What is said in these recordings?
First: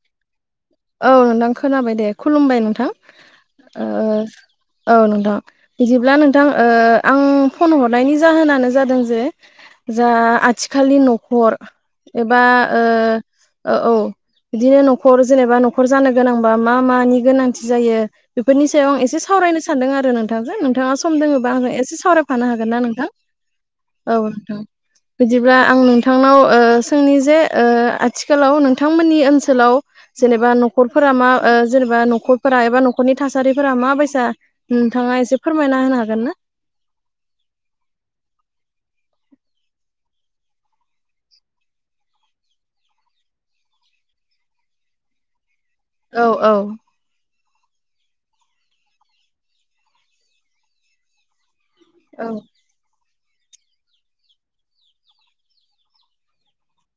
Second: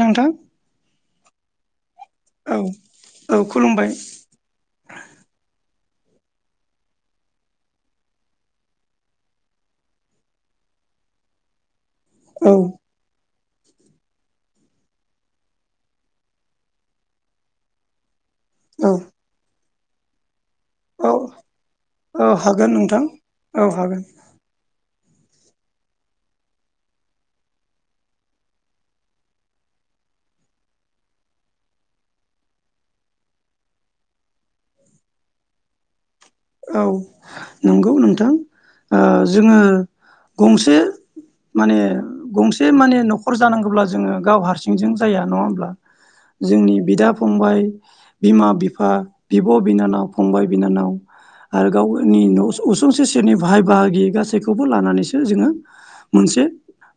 नोंथां। औ नोंथां खोनाबाय दे औ खुलुमबाय नोंथां। औ ओ खुलुमबाय औ नोंथां। बिदिब्ला नोंथां ओ आं फन हरनायनि जाहोनानो जादों जे। जा आथिखालनि न'खर एबा औ ओ औ बिदिनो न'खर जेनेबा न'खर जानो गोनांबा मा मानि गोनांथि जायो बेफोरनि औ सायाव आं एसे सावरायनो। सान्दों आरो नोंथां नोंथांजों नोंथाङा औ सम दोङोबा आङो एसे सावरायफानो हागोन ना नोंथां। औ नोंथां। बिदिब्ला आं नोंथांनाव ओ सोंनि जे आथिखालाव नोंथांमोननि ओनसोलाव। जेनेबा न'खरफोरा मा जेनेबा न'खरफोरा एबा न'खरनि थासारिफोरा माबायसा नोंथाङा एसे फोरमायना होनो हागोन ना? औ नंगौ नोंथां ओ जोङो गंसे माने गंसे माने न'खर जानांगौब्ला जोङो गाव हारसिंजों जाया नङा होमब्ला? औ औ जोंनि बिदा फंबाय बिमा बिफा बिब' बिनानाव फंबाय बिनानाव आरो गावनि औ न' उसुं से सेरनि भाय बाहागि गासैखौबो लानानैसो जोङो मोनसे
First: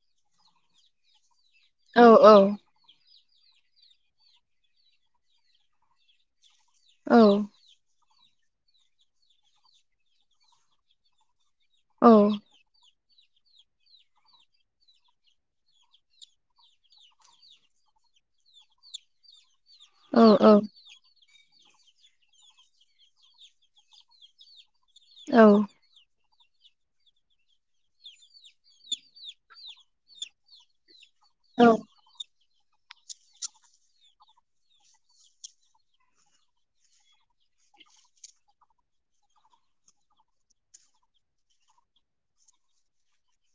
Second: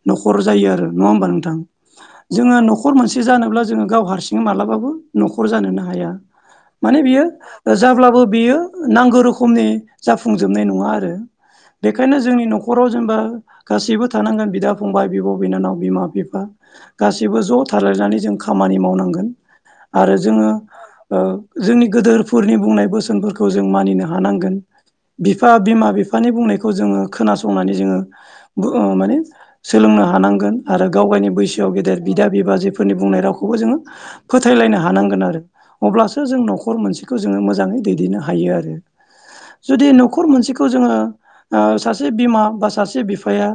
न'खर जायो आरो नङा होमबा नोंथां औ औ जोङो न'खर मोनसे से जानोब्ला जोङो गाव हारसिङै मालाबाबो न'खर जानोनो हाया। माने औ बियो जाब्लाबो बियो नांगौ रोखोमनि जाफुंजोबनाय नङा आरो। औ बेखायनो जोंनि न'खराव जेनेबा गासिबो थानांगोन बिदा फंबाय बिब' बिनानाव बिमा बिफा गासैबो ज' थालायनानै जों खामानि मावनांगोन। आरो औ जोङो ओ जोंनि गोदोरफोरनि बुंनाय बोसोनफोरखौ जों मानिनो हानांगोन औ बिफा बिमा बिफानि बुंनाय खौ जोङो खोनासंनानै‌ जोङो सोलोंनो‌ हानांगोन आरो गाव गावनि औ बैसोआव गेदेर बिदा बिबाजै फोरनि बुंनाय रावखौबो जोङो फोथायलायनो हानांगोन आरो अब्लासो जों न'खर मोनसेखौ जोङो मोजाङै दैदेननो हायो आरो। जुदि न'खर मोनसेखौ जोङो ओ सासे बिमा बा सासे बिफाया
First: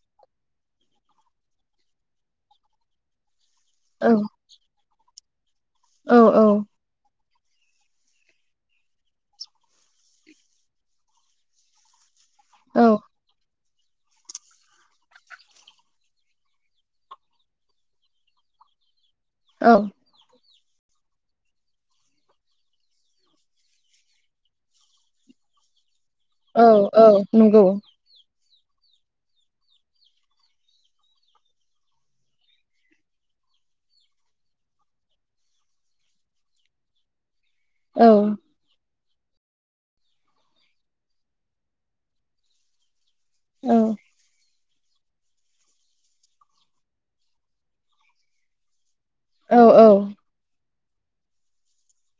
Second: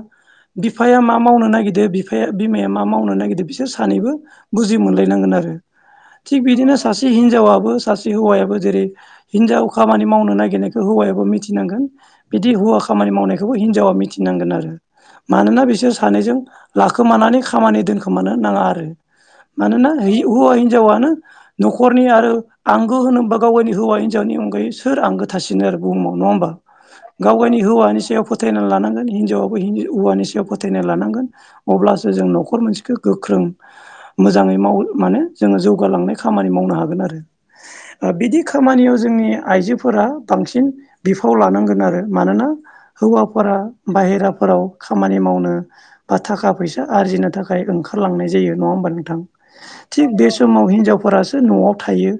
बिफाया मा मावनो नागिरदो बिफाया बिमाया मा मावनो नागिरदो बि- सोर सानैबो बुजिमोनलायनांगोन आरो थिग बिदिनो सासे हिन- जावआबो सासे हौवायाबो जेरै हिनजाव खामानि मावनो नायगिरनायखौ हौवायाबो मिथिनांगोन। बिदि हौवा खामानि मावनायखौबो हिन- जावा मिथिनांगोन आरो मानोना बिसोर सानैजों लाखोमानानै खामानि दोनखोमानो नाङा आरो। औ मानोना हि हौवा हिजावनो न'खरनि आरो आंगो होनोबा गावनि हौवा नि अनगायै सोर आंगो थासिनो आरो बुहुमाव नङा होनबा औ औ गाव गावनि नंगौ हौवानि सायाव फो थायना लानांगोन हिनजावाबो हौवानि सायाव फोथायना लानांगोन अब्लासो जों नखर मोनसेखौ गोख्रों मोजाङै माव माने जोङो जौगालांनाय खामानि मावनो हागोन आरो। औ बिदि खामानियाव जोंनि आइजोफोरा बांसिन बिफाव लानांगोन आरो मानोना हौवाफोरा बाहेराफोराव खामानि मावनो बा थाखा फैसा आरजिनो थाखाय ओंखारलांनाय जायो नङा होमबा नों थां औ थिग बे समाव हिनजावफोरासो न'आव थायो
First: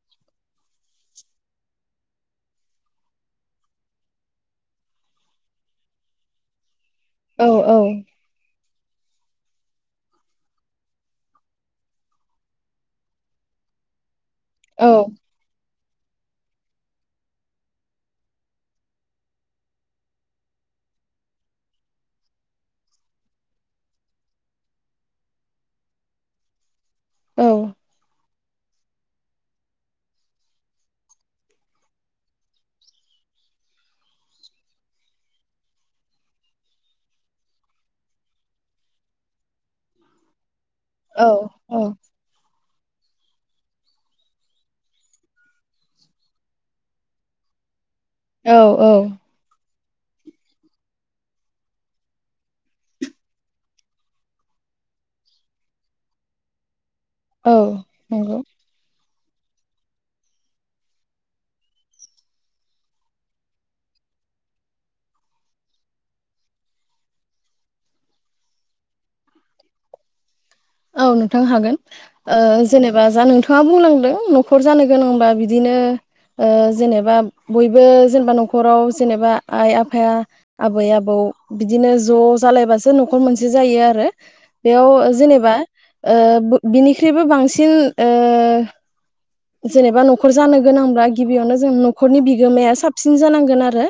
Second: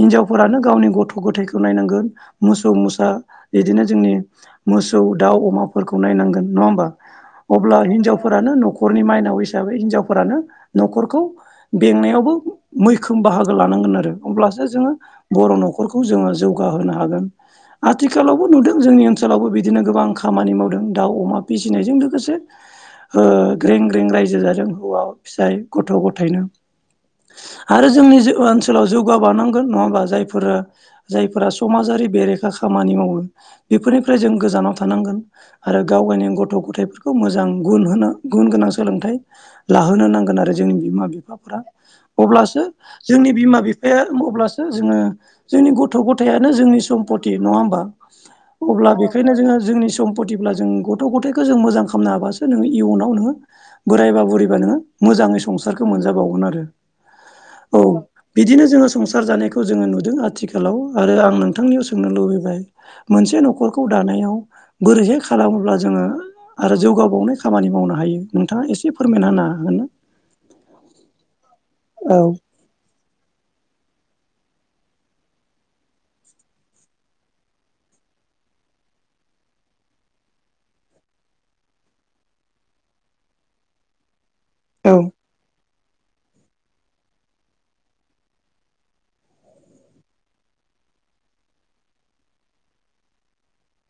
हिनजावफोरानो गावनि गथ' ग'थायखौ नायनांगोन मोसौ मोसा बिदिनो जोंनि मोसौ दाउ अमाफोरखौ नाय नङा औ होनबा औ हिनजावफोरानो न'खर न'खरनि माइनाव हिसाबै हिनजावफोरानो न'खरखौ बेंनायावबो मैखोम बाहागो लानांगोन आरो। अब्लासो जोङो बर' न'खर खौ जोङो जौगाहोनो हागोन आथिखालावबो नुदों जोंनि ओनसोलावबो बिदिनो गोबां खामानि मावदों। दाउ अमा फिसिनायजों लोगोसे ओ ग्रें ग्रें रायजो जादों हौवा फिसाय गथ' गथायनो औ आरो जोंनि ओनसोलाव जौगाबावनांगोन नङा होमबा जायफोरो जायफोरा समाजारि बेरेखा खामानि मावो बेफोरनिफ्राय जों गोजानाव थानांगोन आरो। गाव गावनि गथ' गथायफोरखौ मोजां गुन गोनां सोलोंथाइ लाहोनो नांगोन आरो। जोंनि बिमा औ बिफाफोरा अब्लासो जोंनि बिमा बिफाया अब्लासो जोङो जोंनि गथ' गथायानो जोंनि सम्पति नङा होमबा अब्ला औ बेखायनो जोङो जोंनि सम्पतब्ला जों गथ' गथथायखौ जों मोजां खालामनो हाबासो नोङो इयुनाव नोङो बोरायबा बुरैबा नोङो मोजाङै संसारखौ मोनजाबावगोन आरो। औ नंगौ बिदिनो जोङो संसार जानायखौ जोङो नुदों आरो। आथिखालाव आरो आं नोंथांनियाव सोंनो लुबैबाय मोनसे न'खरखौ दानायाव बोरैहाय खालामोब्ला जोङो। आरो जौगाबावनाय खामानि मावनो हायो नोंथाङा एसे फोरमायना होनो हागोन ना? औ नोंथां हागोन औ ओ जेनेबा जा नोंथाङा बुंलांदों न'खर जानो गोनांबा बिदिनो। ओ जेनेबा बयबो जेनेबा न'खराव जेनेबा आइ आफाया आबै-आबौ। बिदिनो ज' जालायबासो न'खर मोनसे जायो आरो बेयाव औ जेनेबा। ओ बिनिख्रुइबो बांसिन ओ जेनेबा न'खर जानो गोनांब्ला गिबियावनो जों न'खरनि बिगोमाया साबसिन जानांगोन आरो।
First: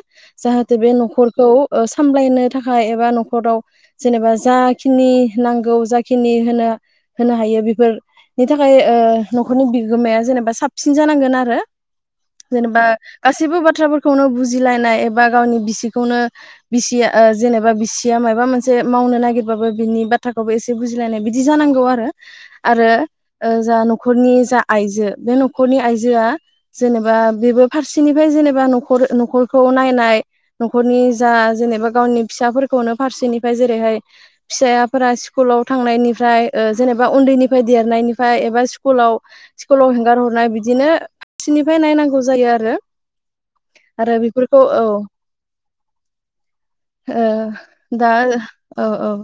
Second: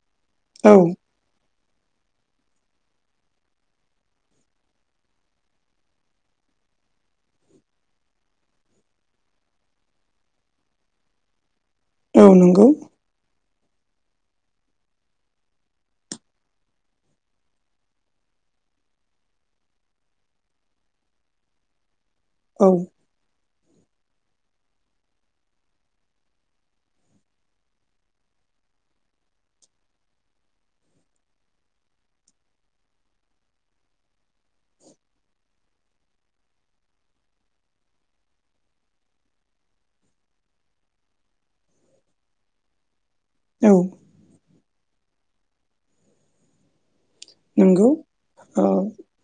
जाहाथे बे औ न'खरखौ। सामलायनो थाखाय एबा न'खराव जेनेबा जाखिनि नांगौ जाखिनि होनो। होनो हायो बेफोरनि थाखाय ओ न'खरनि बिगोमाया जेनेबा साबसिन जानांगोन आरो। औ नंगौ जेनेबा गासै सिबो बाथ्राफोरखौनो बुजिलायनाय एबा गावनि बिसिखौनो बिसि जेनेबा बिसिया मा। माबा मोनसे मावनो नागिरबाबो बिनि बाथ्राखौबो एसे बुजिलायनाय बिदि जानांगौ औ आरो। जा न'खरनि जा आइजो बे न'खरनि आइजोया जेनेबा बेबो फारसेनिफ्राय। जेनेबा न'खरखौ नाय न'खरनि जा जेनेबा गावनि फिसाफोरखौनो फारसे। फ्राय जेरैहाय फिसाफोरा स्कुलाव थांनायनि फ्राय जेनेबा उनदैनिफ्राय देरनायनिफ्राय एबा स्कुलाव स्कुलाव हेंगार हरनाय बिदिनो। फारसेनिफ्राय नायनांगौ जायो आरो। औ आरो बेफोरखौ औ। ओ नंगौ दा औ औ।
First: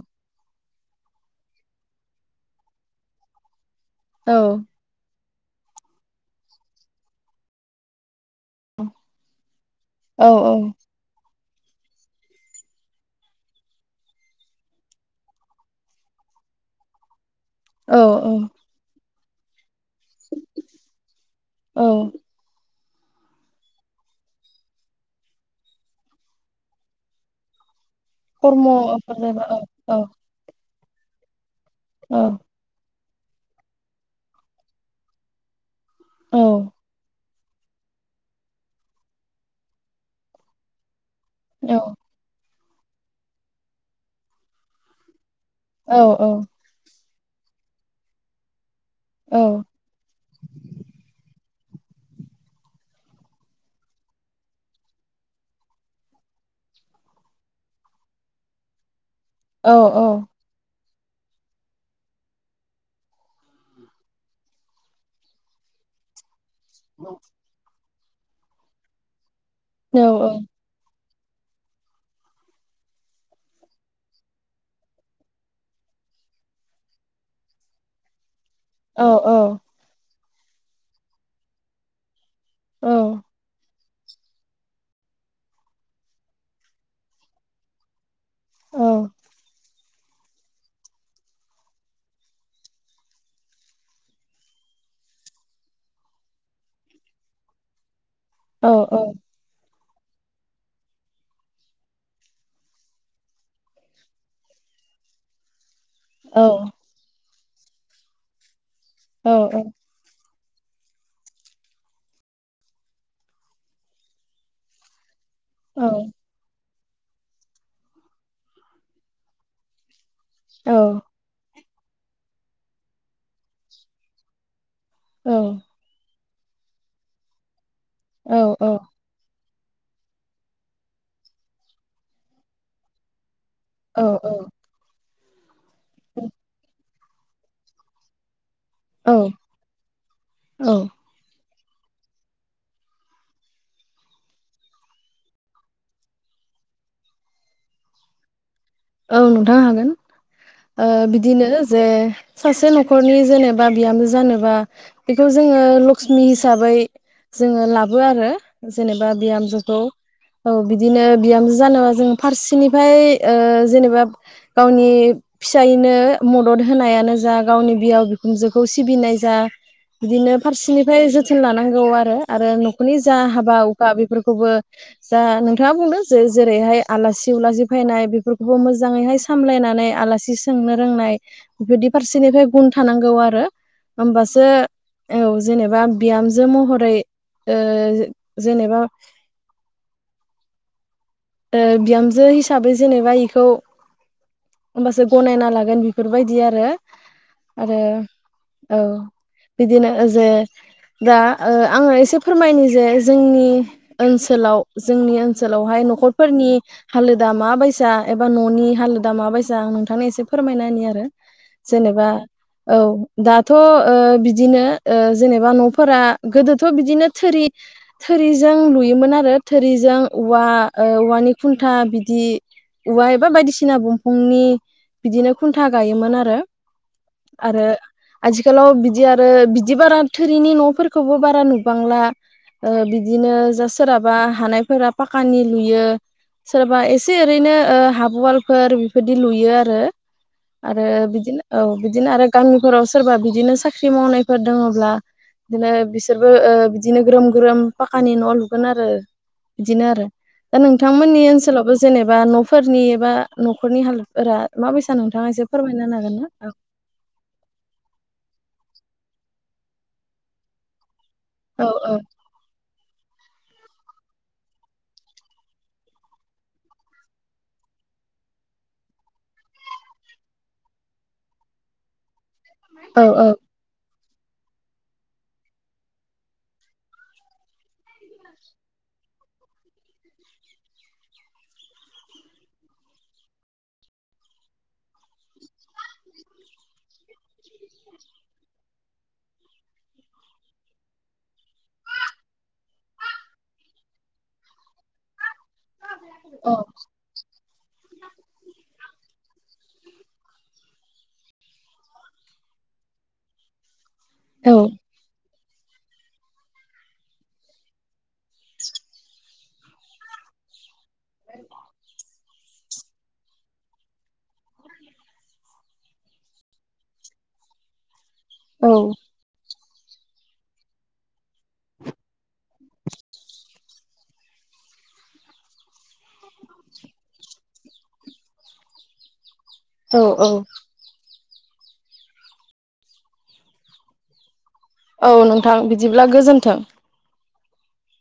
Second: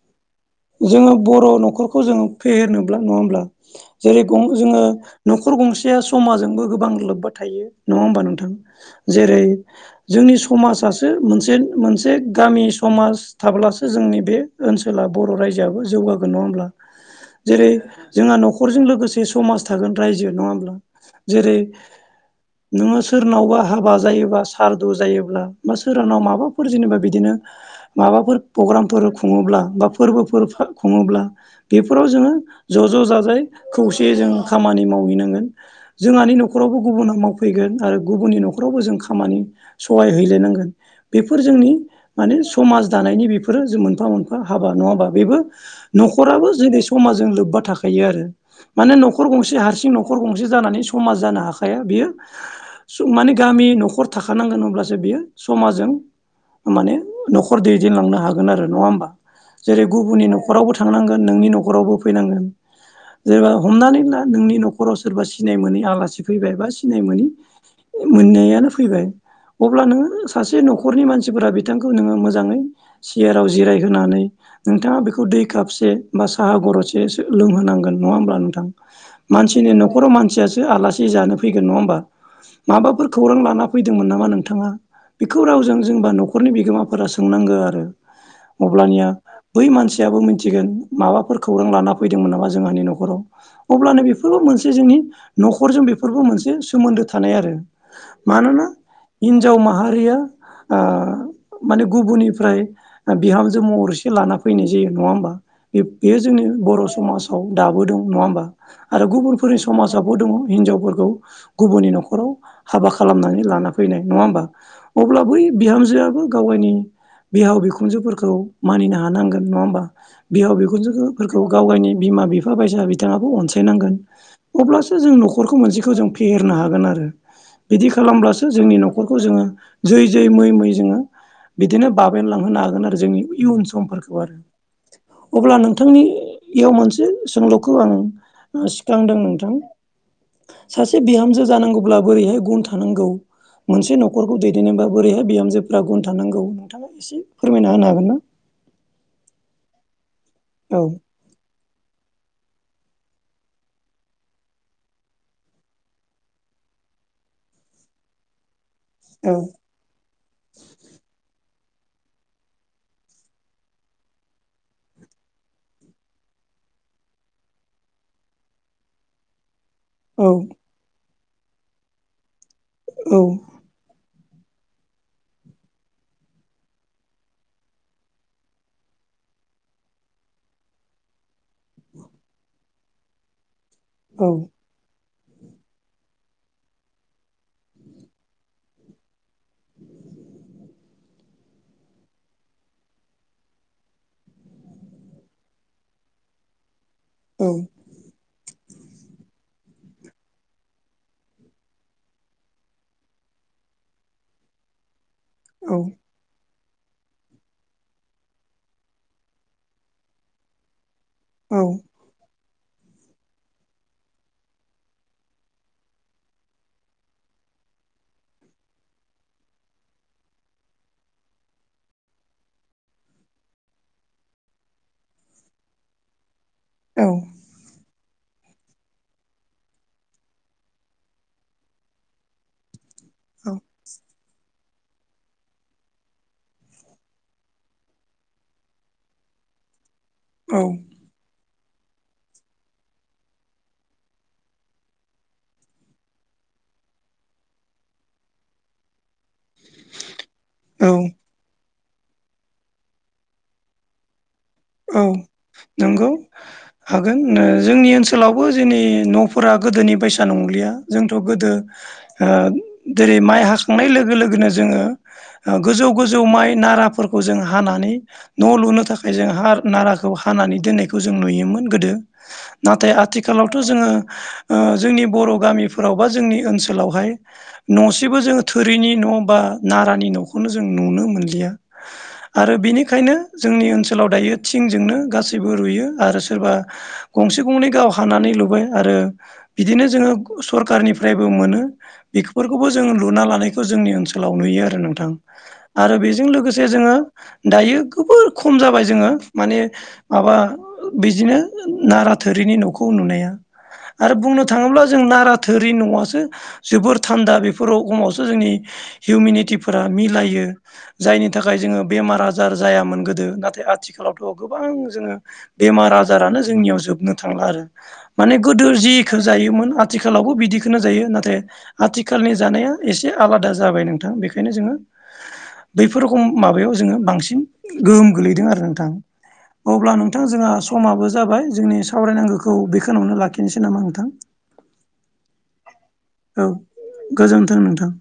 जोङो बर' न'खरखौ जोङो फेहेरनोब्ला नङा होनब्ला जेरै जोङो। न'खर गंसेया समाजोंबो गोबां लोबबा थायो नङा होमबा नों जेरै औ जोंनि समाजसो मोनसे। मोनसे गामि समाज थाब्लासो जोंनि बे ओनसोलाव बर' रायजोयाबो जौगागोन नङा होमब्ला जेरै औ जोंहा औ न'खरजों लोगोसे समाज। थागोनन रायजो नङा होनब्ला जेरै औ नोङो सोरनावबा हाबा जायोबा सारदु जायोब्ला बा सोरनाव माबाफोर जेनेबा बिदिनो। माबाफोर पग्रामफोर कर्मफोर जाबा खुङोब्ला औ बा औ फोरबोफोर खुङोब्ला बेफोराव औ जोङो ज' ज' जा यै खौसेै जों खामानि मावहैनांगोन जोंहानि औ न'खरावबो गुबुना माव फैगोन आरो गुबुननि न'खरावबो जों खामानि सहाय हैलायनांगोन बेफोर औ जोंनि माने समाज दानायनि बेफोरो जों मोनफा मोनफा हाबा नङा होनबा बेबो औ औ न'खराबो जेरै समाजजों लोब्बा थाखायो आरो। माने न'खर औ गंसे हारसिं न'खर गंसे जानानै समाज जानो हा बियो माने गामि न'खर थाखानांगोन अब्लासो बियो समाजजों। माने न'खर दैदेनलांनो हागोन आरो नङा होमबा औ जेरै गुबुननि औ न'खरावबो। थांनांगोन नोंनि न'खरावबो फैनांगोन। जेनेबा हमनानै ला नोंनि न'खराव सोरबा सिनाय मोनि आलासि। फैबाय बा सिनाय मोननायानो फैबाय अब्ला औ नोङो सासे न'खरनि मानसि। फोरा बिथांखौ नोङो मोजाङै सियाराव जिराय। होनानै नोंथाङा बेखौ दै कपसे बा साहा गरसे लोंहोनांगोन नङा होमब्ला नोंथां। औ मानसिनि न'खराव मानसियासो आलासि जानो फैगोन नङा होनबा औ माबाफोर खौरां लाना। फैदोंमोन नामा नोंथाङा बेखौ रावजों जेनबा न'खरनि बिगोमाफोरा सोंनांगो आरो। औ अब्लानिया बै मिथिगोन माबाफोर खौरां लाना फैदोंमोन नामा जोंहानि न'खराव अब्लानो बेफोरबो मोनसे जोंनि। न'खजों बेफोरबो मोनसे सोमोन्दो थानाय आरो मानोना औ हिनजाव माहारि। रिया माने गुबुननिफ्राय बिहामजो महरैसो लाना फैनाय जायो नङा होमबा बे बेयो जोंनि बर' समाजाव। दाबोदों नङा होमबा आरो गुबुनफोरनि समाजावबो दङ। हिनजावफोरखौ गुबुननि न'खराव हाबा खालामनानै लाना फैनाय नङा होमबा? अब्ला बै बिहामजोआबो गाव गायनि बिहाव बिखुनजोफोरखौ। खौ मानिनो हानांगोन नङा होमबा बिहाव बिखुनजोफोरखौ गाव गायनि बिमा बिफा बायसा बिथाङाबो अनसायनांगोन अब्लासो जों न'खरखौ मोनसेखौ जों फेहेरनो हागोन आरो बिदि खालामब्लासो जोंनि न'खरखौ जोङो जै जै मै मै जोङो बिदिनो बाबेनलांहोनो हागोन आरो जोंनि इयुन समफोरखौ आरो अब्ला नोंथांनियाव मोनसे सोंलुखौ आं औ सिखांदों नोंथां औ सासे बिहामजो जानांगौब्ला बोरैहाय गुन थानांगौ मोनसे न'खरखौ दैदेनोबा बोरैहाय बिहामजोफ्रा गुन थानांगौ नोंथाङा एसे फोरमायना होनो हागोन [unintelligible] औ नोंथां हागोन औ ओ बिदिनो जे सासे न'खरनि जेनेबा बिहामजो जानोबा बेखौ जोङो लक्ष्मि हिसाबै जोङो लाबो आरो जेनेबा औ बिहामजोखौ औ बिदिनो बिहाम जों जानोबा जों फारसेनिफाय ओ जेनेबा गावनि फिसायनो मदद होनायानो जा गावनि बिहाव बिखुनजोखौ सिबिनाय जा औ बिदिनो फारसेनिफ्राय जोथोन लानांगौ आरो आरो न'खरनि जा औ हाबा हुखा बेफोरखौ फोरखौबो जा नोंथाङा बुंदों जेरैहाय आलासि उलासि फैनाय बेफोरखौ बो मोजाङैहाय सामलायनानै आलासि सोंनो रोंनाय बेदि फारसेनिफ्राय गुन थानांगौ आरो औ होमबासो औ जेनेबा बिहामजो महरै ओ जेनेबा [inaudible] बिहामजो हिसाबै जेनेबा इखौ होमबासो गनायना लागोन बिफोरबायदि आरो औ आरो औ बिदिनो ओ जे दा आङो एसे फोरमायनो जे जोंनि ओनसोलाव जोंनि ओनसोलावाहाय औ न'खर नि हालोदा माबायसा एबा न'नि हालोदा मााबायसा आं नोंथांनि एसे फोरमायनानायनि आरो जेनेबा औ दाथ' बिदिनो जेनेबा न'फोरा गोदोथ' बिदिनो थोरि थोरिजों लुयोमोन आरो थोरिजों औवा ओ औवानि खुन्था बिदि औवा एबा बायदिसिना दंफांनि बिदिनो खुन्था गायोमोन आरो औ आरो आथिखालाव बिदि आरो बिदि बारा थोरिनि न'फोरखौबो बारा नुबांला बिदिनो जा सोरहाबा हानायफोरा पाकानि लुयो सोरबा एसे ओरैनो ओ हाबवालफोर बेबायदि लुयो आरो औ आरो बिदिनो औ बिदिनो आरो गामिफोराव सोरबा बिदिनो साख्रि मावनायफोर दोङोब्ला बिदिनो बिसोरबो बिदिनो ग्रोम ग्रोम पाकानि न' लुगोन आरो बिदिनो आरो दा औ नोंथांमोननि ओनसोलावबो जेनेबा न'फोरनि एबा न'खरनि हालोदफोरा माबायसा औ नोंथाङा एसे फोरमायना होनो नंगौ हागोन ना? हागोन जोंनि ओनसोलावबो जोंनि न'फोरा गोदोनि बैसा नंलिया जोंथ' गोदो औ औ ओ जेरै माइ हाखांनाय लोगो लोगोनो जोङो गोजौ गोजौ माइ नाराफोरखौ जों हानानै नै न' लुनो थाखाय जों हा नाराखौ हानानै दोननायखौ जों नुयोमोन गोदो नाथाय औ आथिखालावथ' जोङो जोंनि बर' गामिफोराव बा जोंनि ओनसोलावहाय न'सेबो जोङो थोरनि न' न' बा नारानि न'खौनो जों नुनो मोनलिया आरो बेनिखायनो जोंनि ओनसोलाव दायो थिंजोंनो गासैबो रुयो आरो सोरबा गंसे गंनै गाव हानानै लुबाय आरो बिदिनो जोङो सरखारारनिफ्रायबो मोनो बेफोरखौबो जोङो लुना लानायखौ जोंनि ओनसोलाव नुयो आरो नोंथां आरो बेजों औ लोगोसे जोङो दायो जोबोर खम जाबाय जोङो माने माबा बिदिनो नारा थोरिनि न'खौ नुनाया आरो बुंनो थाङोब्ला जों नारा थोरि न'आासो जोबोर थान्दा बेफोर खमावसो जोंनि हिउमिनिटिफोरा मिलायो जायनि थाखाय जोङो बेमार आजार जायामोन गोदो नाथाय आथिखालावथ' गोबां जोङो बेमार आजारानो जोंनियाव जोबनो थांला आरो माने गोदो औ जिखौ जायोमोन आथिखालावबो बिदिखो जायो नाथाय आथिखालनि जानाया एसे आलादा जाबाय नोंथां बेखायनो जोङो बैफोर रखम माबायाव जोङो बांसिन गोहोम गोलैदों आरो नोंथां। अब्ला औ नोंथां औ जोंहा समाबो जाबाय जोंनि सावरायनांगौखौ बेखौावनो लाखिनोसै नामा नोंथां। औ नोंथां बिदिब्ला औ गोजोन्थों। गोजोन्थों नोंथां।